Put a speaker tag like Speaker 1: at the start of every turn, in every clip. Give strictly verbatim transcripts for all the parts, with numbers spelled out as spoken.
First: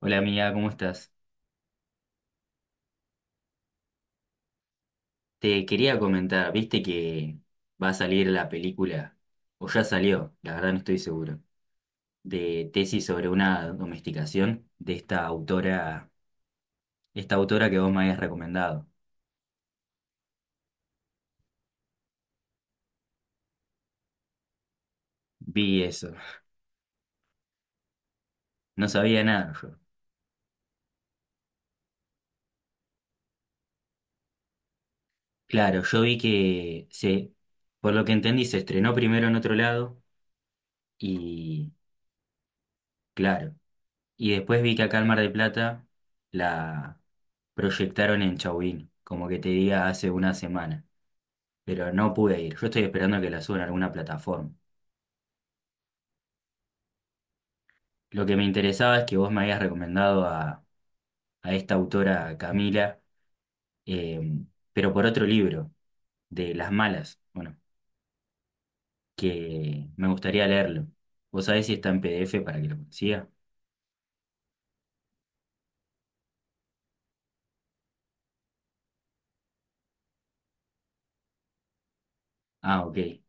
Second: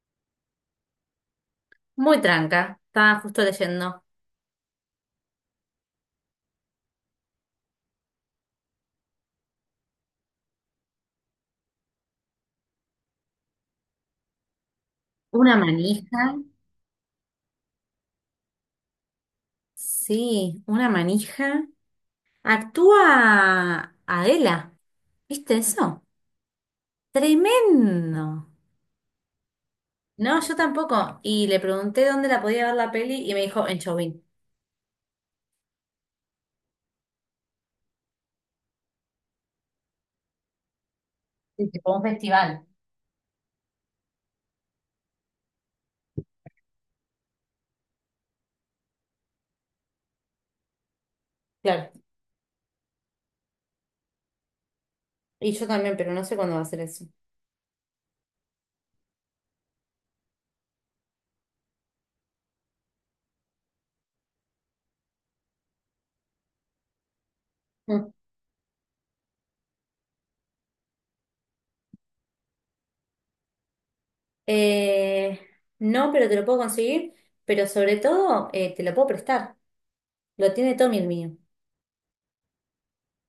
Speaker 1: Hola amiga, ¿cómo estás?
Speaker 2: Muy tranca, estaba justo leyendo.
Speaker 1: Te quería comentar, viste que va a salir la película, o ya salió, la verdad no estoy seguro, de tesis sobre una domesticación de esta
Speaker 2: Una
Speaker 1: autora,
Speaker 2: manija,
Speaker 1: esta autora que vos me habías recomendado.
Speaker 2: sí, una manija. Actúa Adela, ¿viste
Speaker 1: Vi
Speaker 2: eso?
Speaker 1: eso,
Speaker 2: Tremendo.
Speaker 1: no sabía nada yo.
Speaker 2: No, yo tampoco. Y le pregunté dónde la podía ver la peli y me dijo en Chauvin.
Speaker 1: Claro, yo vi que se, por lo que entendí, se estrenó primero en otro lado
Speaker 2: Sí,
Speaker 1: y
Speaker 2: tipo un festival.
Speaker 1: claro, y después vi que acá en Mar del Plata la proyectaron en Chauvin, como que te diga hace una semana.
Speaker 2: Claro.
Speaker 1: Pero no pude ir. Yo estoy esperando que la suban a alguna plataforma.
Speaker 2: Y yo también, pero no sé cuándo va a ser eso.
Speaker 1: Lo que me interesaba es que vos me habías recomendado a, a esta autora Camila, eh, pero por otro libro, de Las Malas, bueno,
Speaker 2: Mm.
Speaker 1: que me gustaría leerlo. ¿Vos sabés si está en PDF para que lo consiga?
Speaker 2: Eh, no, pero te lo puedo conseguir, pero sobre todo eh, te lo puedo prestar. Lo tiene Tommy el mío.
Speaker 1: Ah, ok.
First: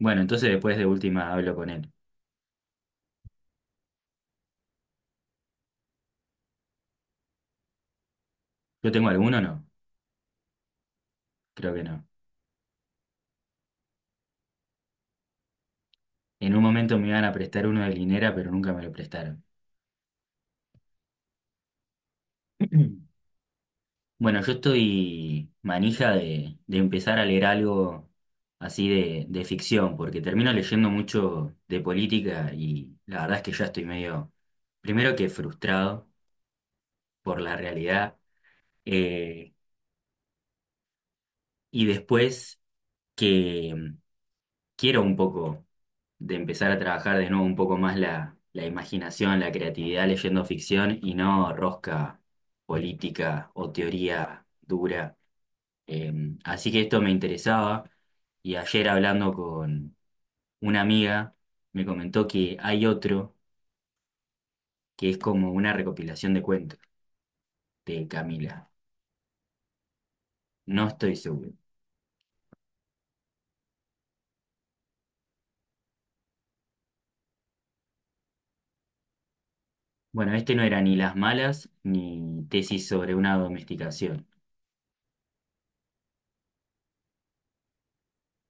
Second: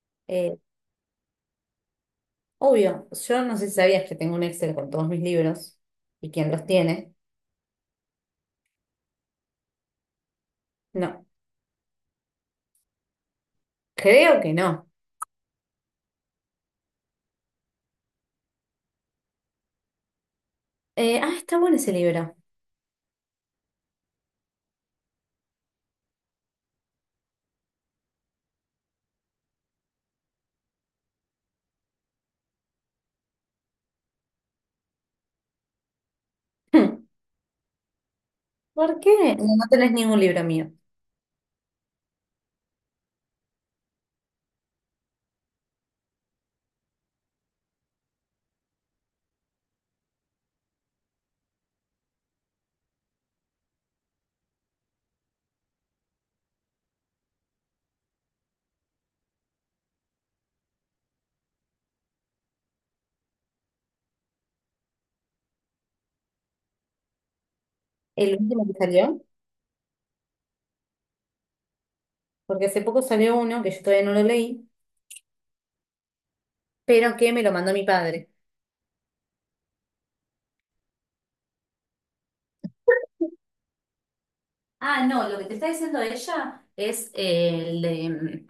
Speaker 1: Bueno, entonces
Speaker 2: Eh,
Speaker 1: después de última hablo con él.
Speaker 2: Obvio, yo no sé si sabías que tengo un Excel con todos mis libros y quién los tiene.
Speaker 1: ¿Yo tengo alguno o no?
Speaker 2: No,
Speaker 1: Creo que no.
Speaker 2: creo que no.
Speaker 1: En un momento me iban a prestar uno de Linera, pero nunca me lo prestaron.
Speaker 2: Eh, ah, está bueno ese libro.
Speaker 1: Bueno, yo estoy manija de, de empezar a leer algo así de, de ficción, porque termino leyendo mucho de política y la verdad es que ya estoy medio, primero que frustrado
Speaker 2: Hmm.
Speaker 1: por la realidad,
Speaker 2: ¿Por qué? No,
Speaker 1: eh,
Speaker 2: no tenés ningún libro mío.
Speaker 1: y después que mm, quiero un poco de empezar a trabajar de nuevo un poco más la, la imaginación, la creatividad leyendo ficción y no rosca política o teoría dura. Eh, Así que esto me interesaba y ayer hablando con una amiga me comentó que hay otro que es como una recopilación de cuentos de
Speaker 2: El último
Speaker 1: Camila.
Speaker 2: que salió,
Speaker 1: No estoy seguro.
Speaker 2: porque hace poco salió uno que yo todavía no lo leí, pero que me lo mandó mi padre.
Speaker 1: Bueno, este no era ni Las Malas ni Tesis sobre una domesticación.
Speaker 2: Ah, no, lo que te está diciendo ella es eh, el de, mm,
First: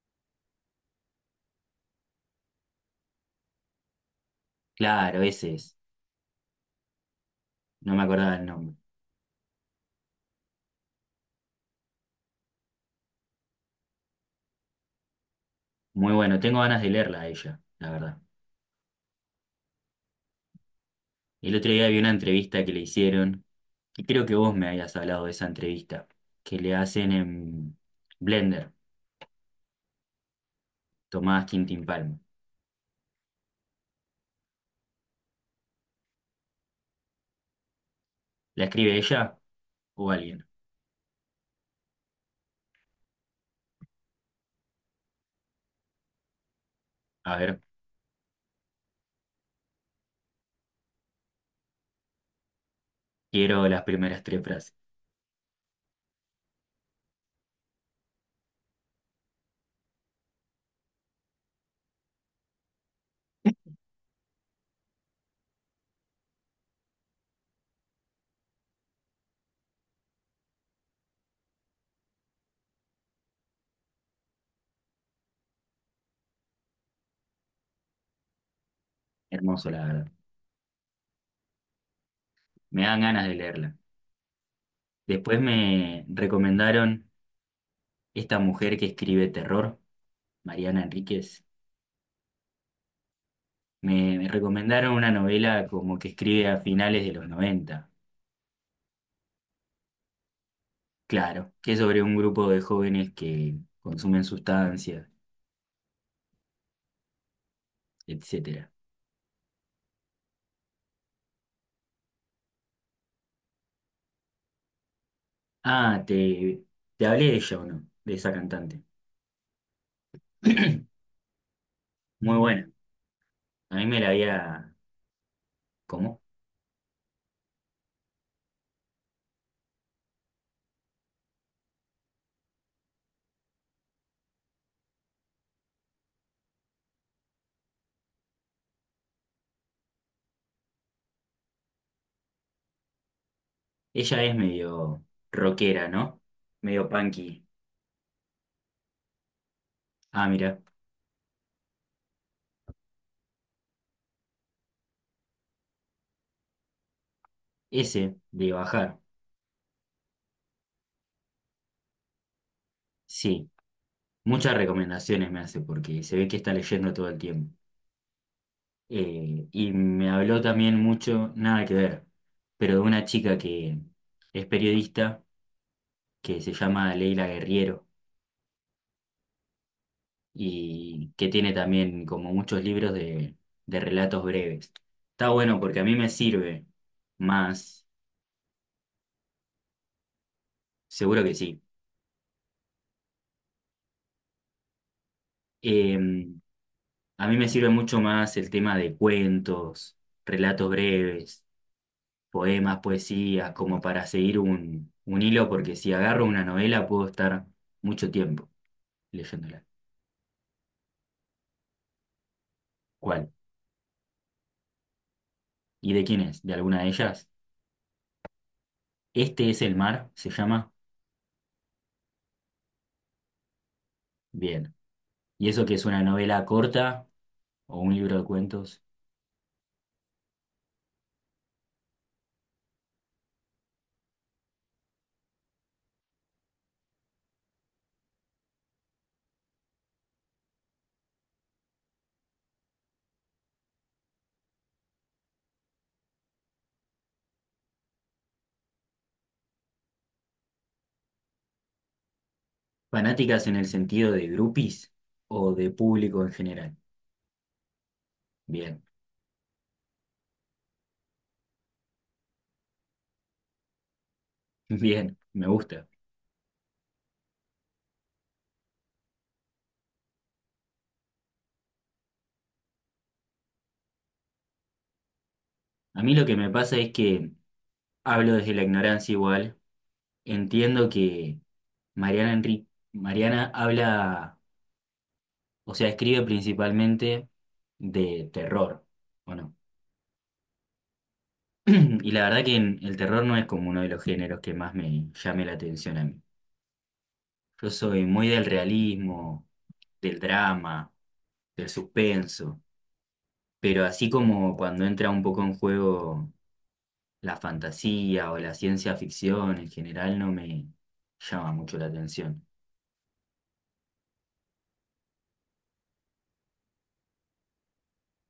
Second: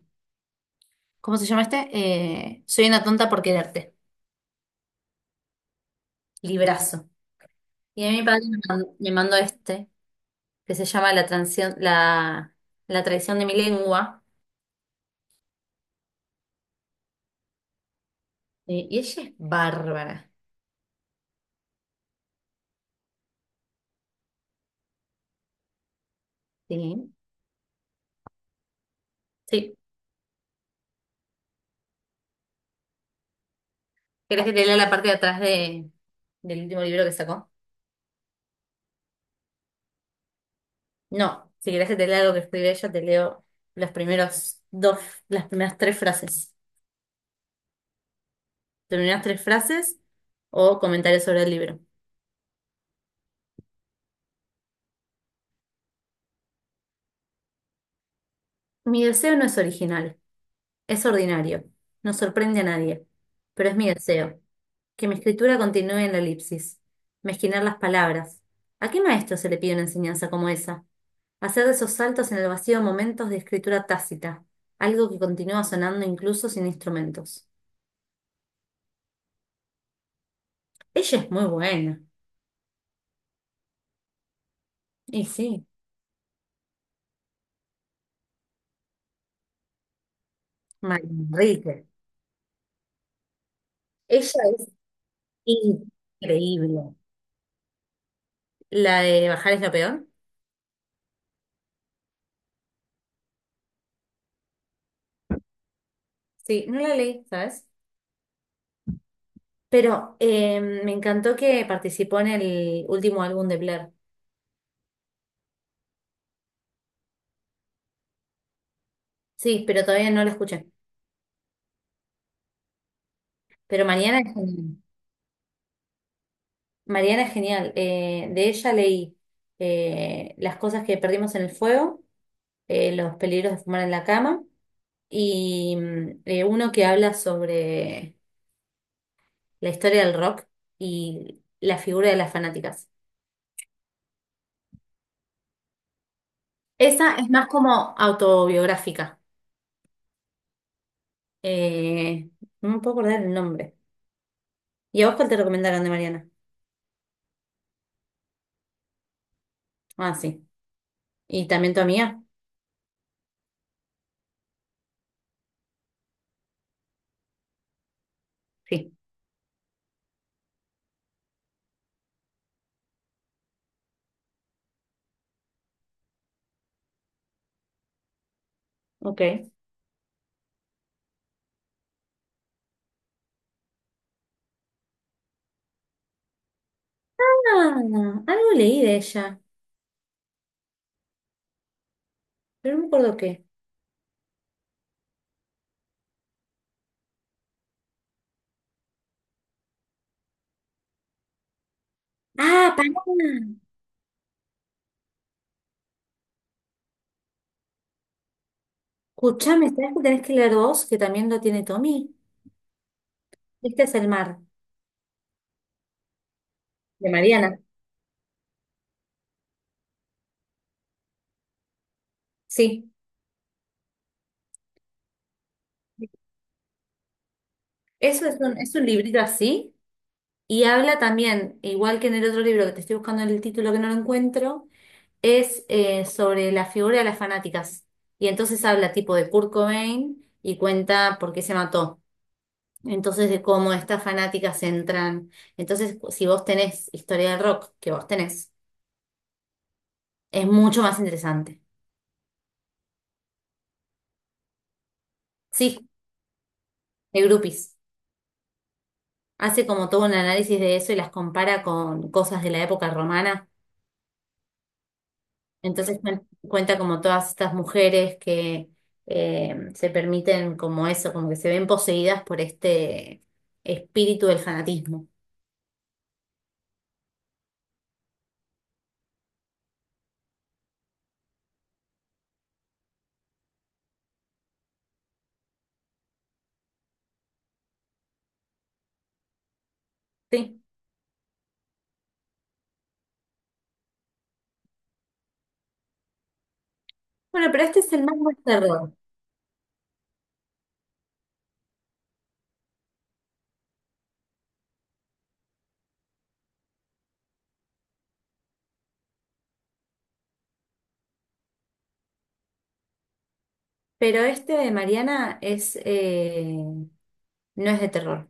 Speaker 2: ¿cómo se llama este? Eh, Soy una tonta por quererte.
Speaker 1: Claro, ese es.
Speaker 2: Librazo.
Speaker 1: No me
Speaker 2: Y a mi
Speaker 1: acordaba
Speaker 2: padre
Speaker 1: el
Speaker 2: me
Speaker 1: nombre.
Speaker 2: mandó, me mandó este, que se llama La transición, la, la traición de mi lengua.
Speaker 1: Muy bueno, tengo ganas de leerla a ella, la verdad.
Speaker 2: Eh, y ella es bárbara.
Speaker 1: El otro día vi una entrevista que le hicieron, que creo que vos me habías hablado de esa entrevista, que le
Speaker 2: Sí.
Speaker 1: hacen en Blender,
Speaker 2: Sí.
Speaker 1: Tomás Quintín Palma.
Speaker 2: ¿Querés que te lea la parte de atrás de, del último libro que sacó?
Speaker 1: ¿La escribe ella o alguien?
Speaker 2: No. Si querés que te lea lo que escribió ella, te leo los primeros dos, las primeras tres frases.
Speaker 1: A ver,
Speaker 2: Las primeras tres frases o comentarios sobre el libro.
Speaker 1: quiero las primeras tres frases.
Speaker 2: Mi deseo no es original, es ordinario. No sorprende a nadie, pero es mi deseo. Que mi escritura continúe en la elipsis. Mezquinar las palabras. ¿A qué maestro se le pide una enseñanza como esa? Hacer de esos saltos en el vacío momentos de escritura tácita, algo que continúa sonando incluso sin instrumentos.
Speaker 1: Hermoso, la verdad.
Speaker 2: Ella es muy buena.
Speaker 1: Me dan ganas de leerla.
Speaker 2: Y
Speaker 1: Después
Speaker 2: sí.
Speaker 1: me recomendaron esta mujer que escribe terror, Mariana
Speaker 2: María
Speaker 1: Enríquez.
Speaker 2: Enrique.
Speaker 1: Me, me
Speaker 2: Ella es
Speaker 1: recomendaron una novela como que escribe a
Speaker 2: increíble.
Speaker 1: finales de los noventa.
Speaker 2: La de Bajar es lo peor.
Speaker 1: Claro, que es sobre un grupo de jóvenes que consumen sustancias,
Speaker 2: Sí, no la leí, ¿sabes?
Speaker 1: etcétera.
Speaker 2: Pero eh, me encantó que participó en el último álbum de Blair.
Speaker 1: Ah, te, te hablé de ella o no, de esa cantante.
Speaker 2: Sí, pero todavía no la escuché.
Speaker 1: Muy buena. A
Speaker 2: Pero
Speaker 1: mí me la
Speaker 2: mañana es
Speaker 1: había...
Speaker 2: genial.
Speaker 1: ¿Cómo?
Speaker 2: Mariana es genial. Eh, de ella leí eh, las cosas que perdimos en el fuego, eh, los peligros de fumar en la cama y mm, eh, uno que habla sobre la historia del rock y la figura de las fanáticas.
Speaker 1: Ella es medio rockera, ¿no? Medio
Speaker 2: Esa es
Speaker 1: punky.
Speaker 2: más como autobiográfica.
Speaker 1: Ah, mira,
Speaker 2: Eh, no me puedo acordar el nombre. ¿Y a vos cuál te recomendaron de Mariana?
Speaker 1: ese de bajar.
Speaker 2: Ah, sí. ¿Y también tu amiga?
Speaker 1: Sí, muchas recomendaciones me hace porque se ve que está leyendo todo el tiempo.
Speaker 2: Sí.
Speaker 1: Eh, y me habló también mucho, nada que ver, pero de una chica que es periodista, que se llama Leila Guerriero
Speaker 2: Ok.
Speaker 1: y que tiene también como muchos libros de, de relatos breves. Está bueno porque a mí me sirve más,
Speaker 2: Ah, algo leí de ella,
Speaker 1: seguro que sí.
Speaker 2: pero no me acuerdo qué.
Speaker 1: Eh, A mí me sirve mucho más el tema de cuentos, relatos breves,
Speaker 2: Ah,
Speaker 1: poemas,
Speaker 2: pará.
Speaker 1: poesías, como para seguir un, un hilo, porque si agarro una novela puedo estar mucho tiempo leyéndola.
Speaker 2: Escuchame, ¿sabes que tenés que leer vos? Que también lo tiene Tommy.
Speaker 1: ¿Cuál?
Speaker 2: Este es el mar,
Speaker 1: ¿Y de quién es? ¿De alguna de
Speaker 2: de
Speaker 1: ellas?
Speaker 2: Mariana.
Speaker 1: Este es el mar, se llama.
Speaker 2: Sí.
Speaker 1: Bien. ¿Y eso que es una novela corta o un libro de
Speaker 2: Eso es un, es
Speaker 1: cuentos?
Speaker 2: un librito así. Y habla también, igual que en el otro libro que te estoy buscando el título que no lo encuentro, es eh, sobre la figura de las fanáticas. Y entonces habla tipo de Kurt Cobain y cuenta por qué se mató. Entonces de cómo estas fanáticas entran. Entonces, si vos tenés historia del rock, que vos tenés, es mucho más interesante.
Speaker 1: ¿Fanáticas en el sentido de grupis o de
Speaker 2: Sí,
Speaker 1: público en general?
Speaker 2: de groupies.
Speaker 1: Bien,
Speaker 2: Hace como todo un análisis de eso y las compara con cosas de la época romana.
Speaker 1: bien, me gusta.
Speaker 2: Entonces cuen- cuenta como todas estas mujeres que eh, se permiten como eso, como que se ven poseídas por este espíritu del fanatismo.
Speaker 1: A mí lo que me pasa es que hablo desde la ignorancia igual. Entiendo que Mariana Enri- Mariana habla, o sea, escribe principalmente de terror, ¿o no?
Speaker 2: Sí.
Speaker 1: Y la verdad que en- el terror no es como uno de los géneros que más me llame la atención a mí.
Speaker 2: Bueno, pero
Speaker 1: Yo
Speaker 2: este es el
Speaker 1: soy
Speaker 2: más
Speaker 1: muy
Speaker 2: de
Speaker 1: del
Speaker 2: terror.
Speaker 1: realismo, del drama, del suspenso, pero así como cuando entra un poco en juego la fantasía o la ciencia ficción en general no me llama mucho la atención.
Speaker 2: Pero este de Mariana es eh, no es de terror.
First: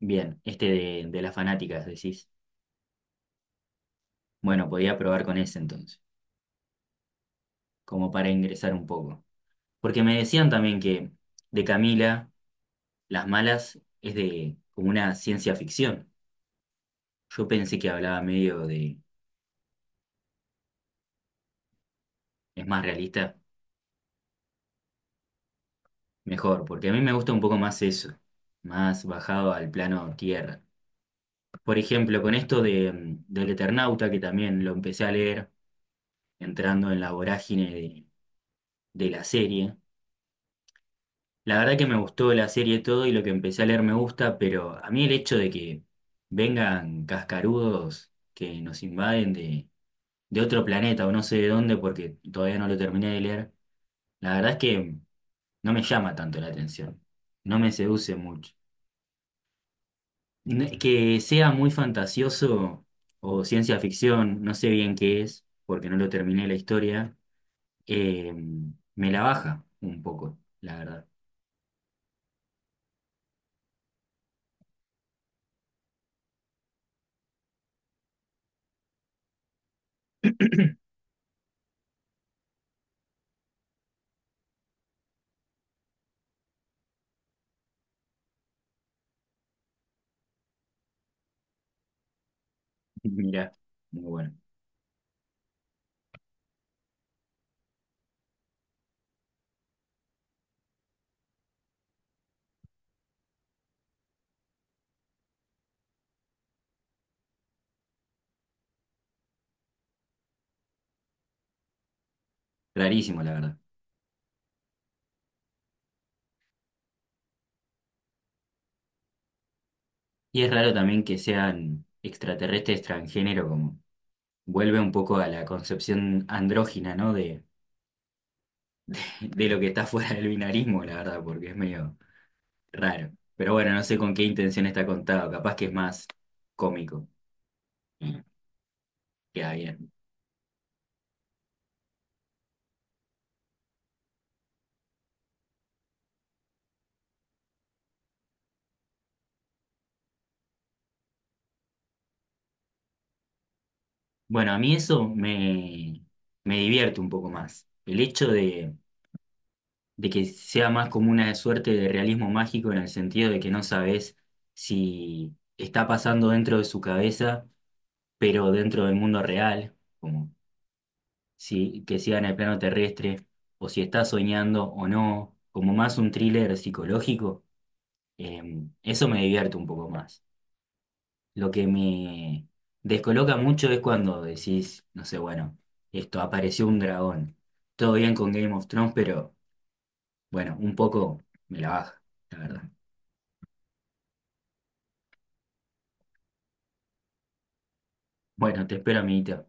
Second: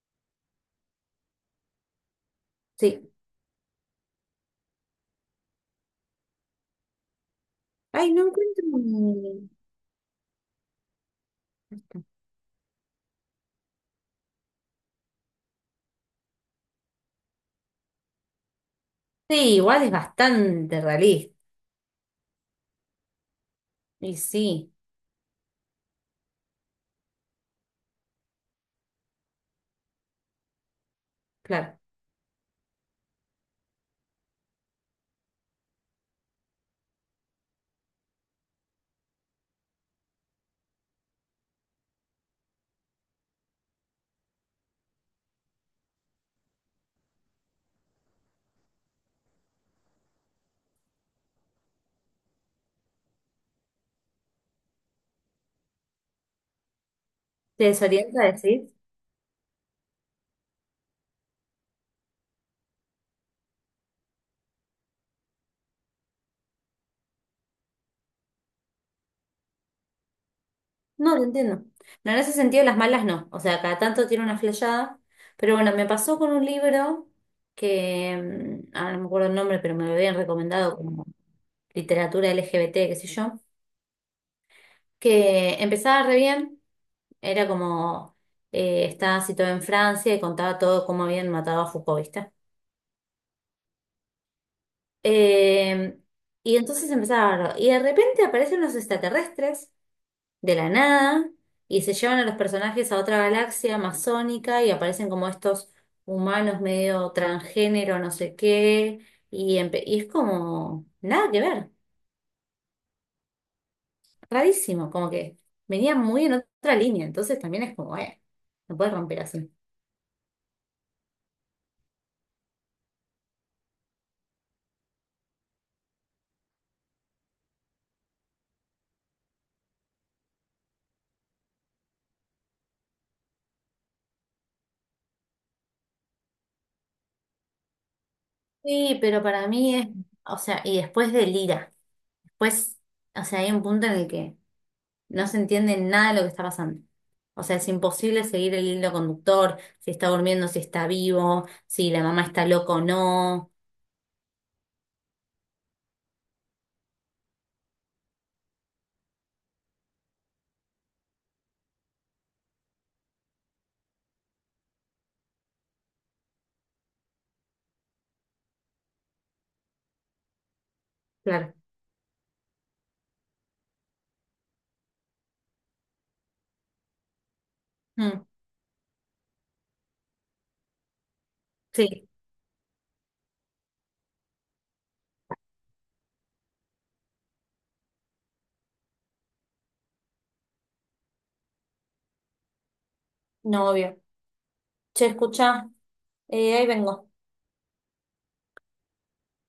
Speaker 1: Bien, este de, de las fanáticas, decís.
Speaker 2: Sí.
Speaker 1: Bueno, podía probar con ese entonces, como
Speaker 2: Ay, no
Speaker 1: para
Speaker 2: encuentro.
Speaker 1: ingresar un poco.
Speaker 2: un-
Speaker 1: Porque me decían también que de Camila, Las Malas es de como una ciencia ficción. Yo pensé que hablaba medio de,
Speaker 2: Sí, igual es bastante realista.
Speaker 1: es más realista,
Speaker 2: Y sí,
Speaker 1: mejor, porque a mí me gusta un poco más eso, más bajado al plano tierra. Por
Speaker 2: claro.
Speaker 1: ejemplo, con esto de, mm, del Eternauta, que también lo empecé a leer entrando en la vorágine de, de la serie. La verdad que me gustó la serie todo y lo que empecé a leer me gusta, pero a mí el hecho de que vengan cascarudos que nos invaden de, de otro planeta o no sé de dónde porque todavía no lo terminé de leer, la verdad es que no me llama tanto la atención, no
Speaker 2: ¿Te
Speaker 1: me seduce
Speaker 2: desorienta
Speaker 1: mucho.
Speaker 2: decir?
Speaker 1: N- Que sea muy fantasioso o ciencia ficción, no sé bien qué es, porque no lo terminé la historia, eh, me la baja un poco, la verdad.
Speaker 2: No, lo entiendo. No, en ese sentido las malas no. O sea, cada tanto tiene una flashada. Pero bueno, me pasó con un libro que, mm, ahora no me acuerdo el nombre, pero me lo habían recomendado como literatura L G B T, qué sé yo, que empezaba re bien. Era como, eh, estaba situado en Francia y contaba todo cómo habían matado a Foucault, ¿viste?
Speaker 1: Mirá, muy bueno,
Speaker 2: Eh, y entonces empezaba a hablar. Y de repente aparecen unos extraterrestres de la nada y se llevan a los personajes a otra galaxia amazónica y aparecen como estos humanos medio transgénero, no sé qué, y, empe- y es como nada que ver,
Speaker 1: rarísimo la verdad.
Speaker 2: rarísimo, como que venía muy en otra línea, entonces también es como, eh, no puedes romper así.
Speaker 1: Y es raro también que sean extraterrestres transgénero, como vuelve un poco a la concepción andrógina, ¿no? De, de lo que está fuera del binarismo, la verdad, porque es medio raro. Pero bueno, no sé con qué intención está contado, capaz que es más cómico. Mm,
Speaker 2: Sí, pero para
Speaker 1: Queda
Speaker 2: mí es,
Speaker 1: bien.
Speaker 2: o sea, y después de Lira, después, o sea, hay un punto en el que no se entiende nada de lo que está pasando. O sea, es imposible seguir el hilo conductor, si está durmiendo, si está vivo, si la mamá está loca o no.
Speaker 1: Bueno, a mí eso me, me divierte un poco más. El hecho de, de que sea más como una suerte de realismo mágico en el sentido de que no sabes si está pasando dentro de su cabeza pero dentro del mundo real, como
Speaker 2: Claro.
Speaker 1: si que sea en el plano terrestre, o si está soñando o no, como más un thriller psicológico,
Speaker 2: Mm,
Speaker 1: eh, eso me divierte un poco más. Lo que
Speaker 2: sí,
Speaker 1: me descoloca mucho es cuando decís, no sé, bueno, esto apareció un dragón. Todo bien con Game of Thrones, pero bueno, un poco me la baja, la verdad.
Speaker 2: no, obvio. Che, escuchá, eh, ahí vengo.
Speaker 1: Bueno, te espero, amiguito.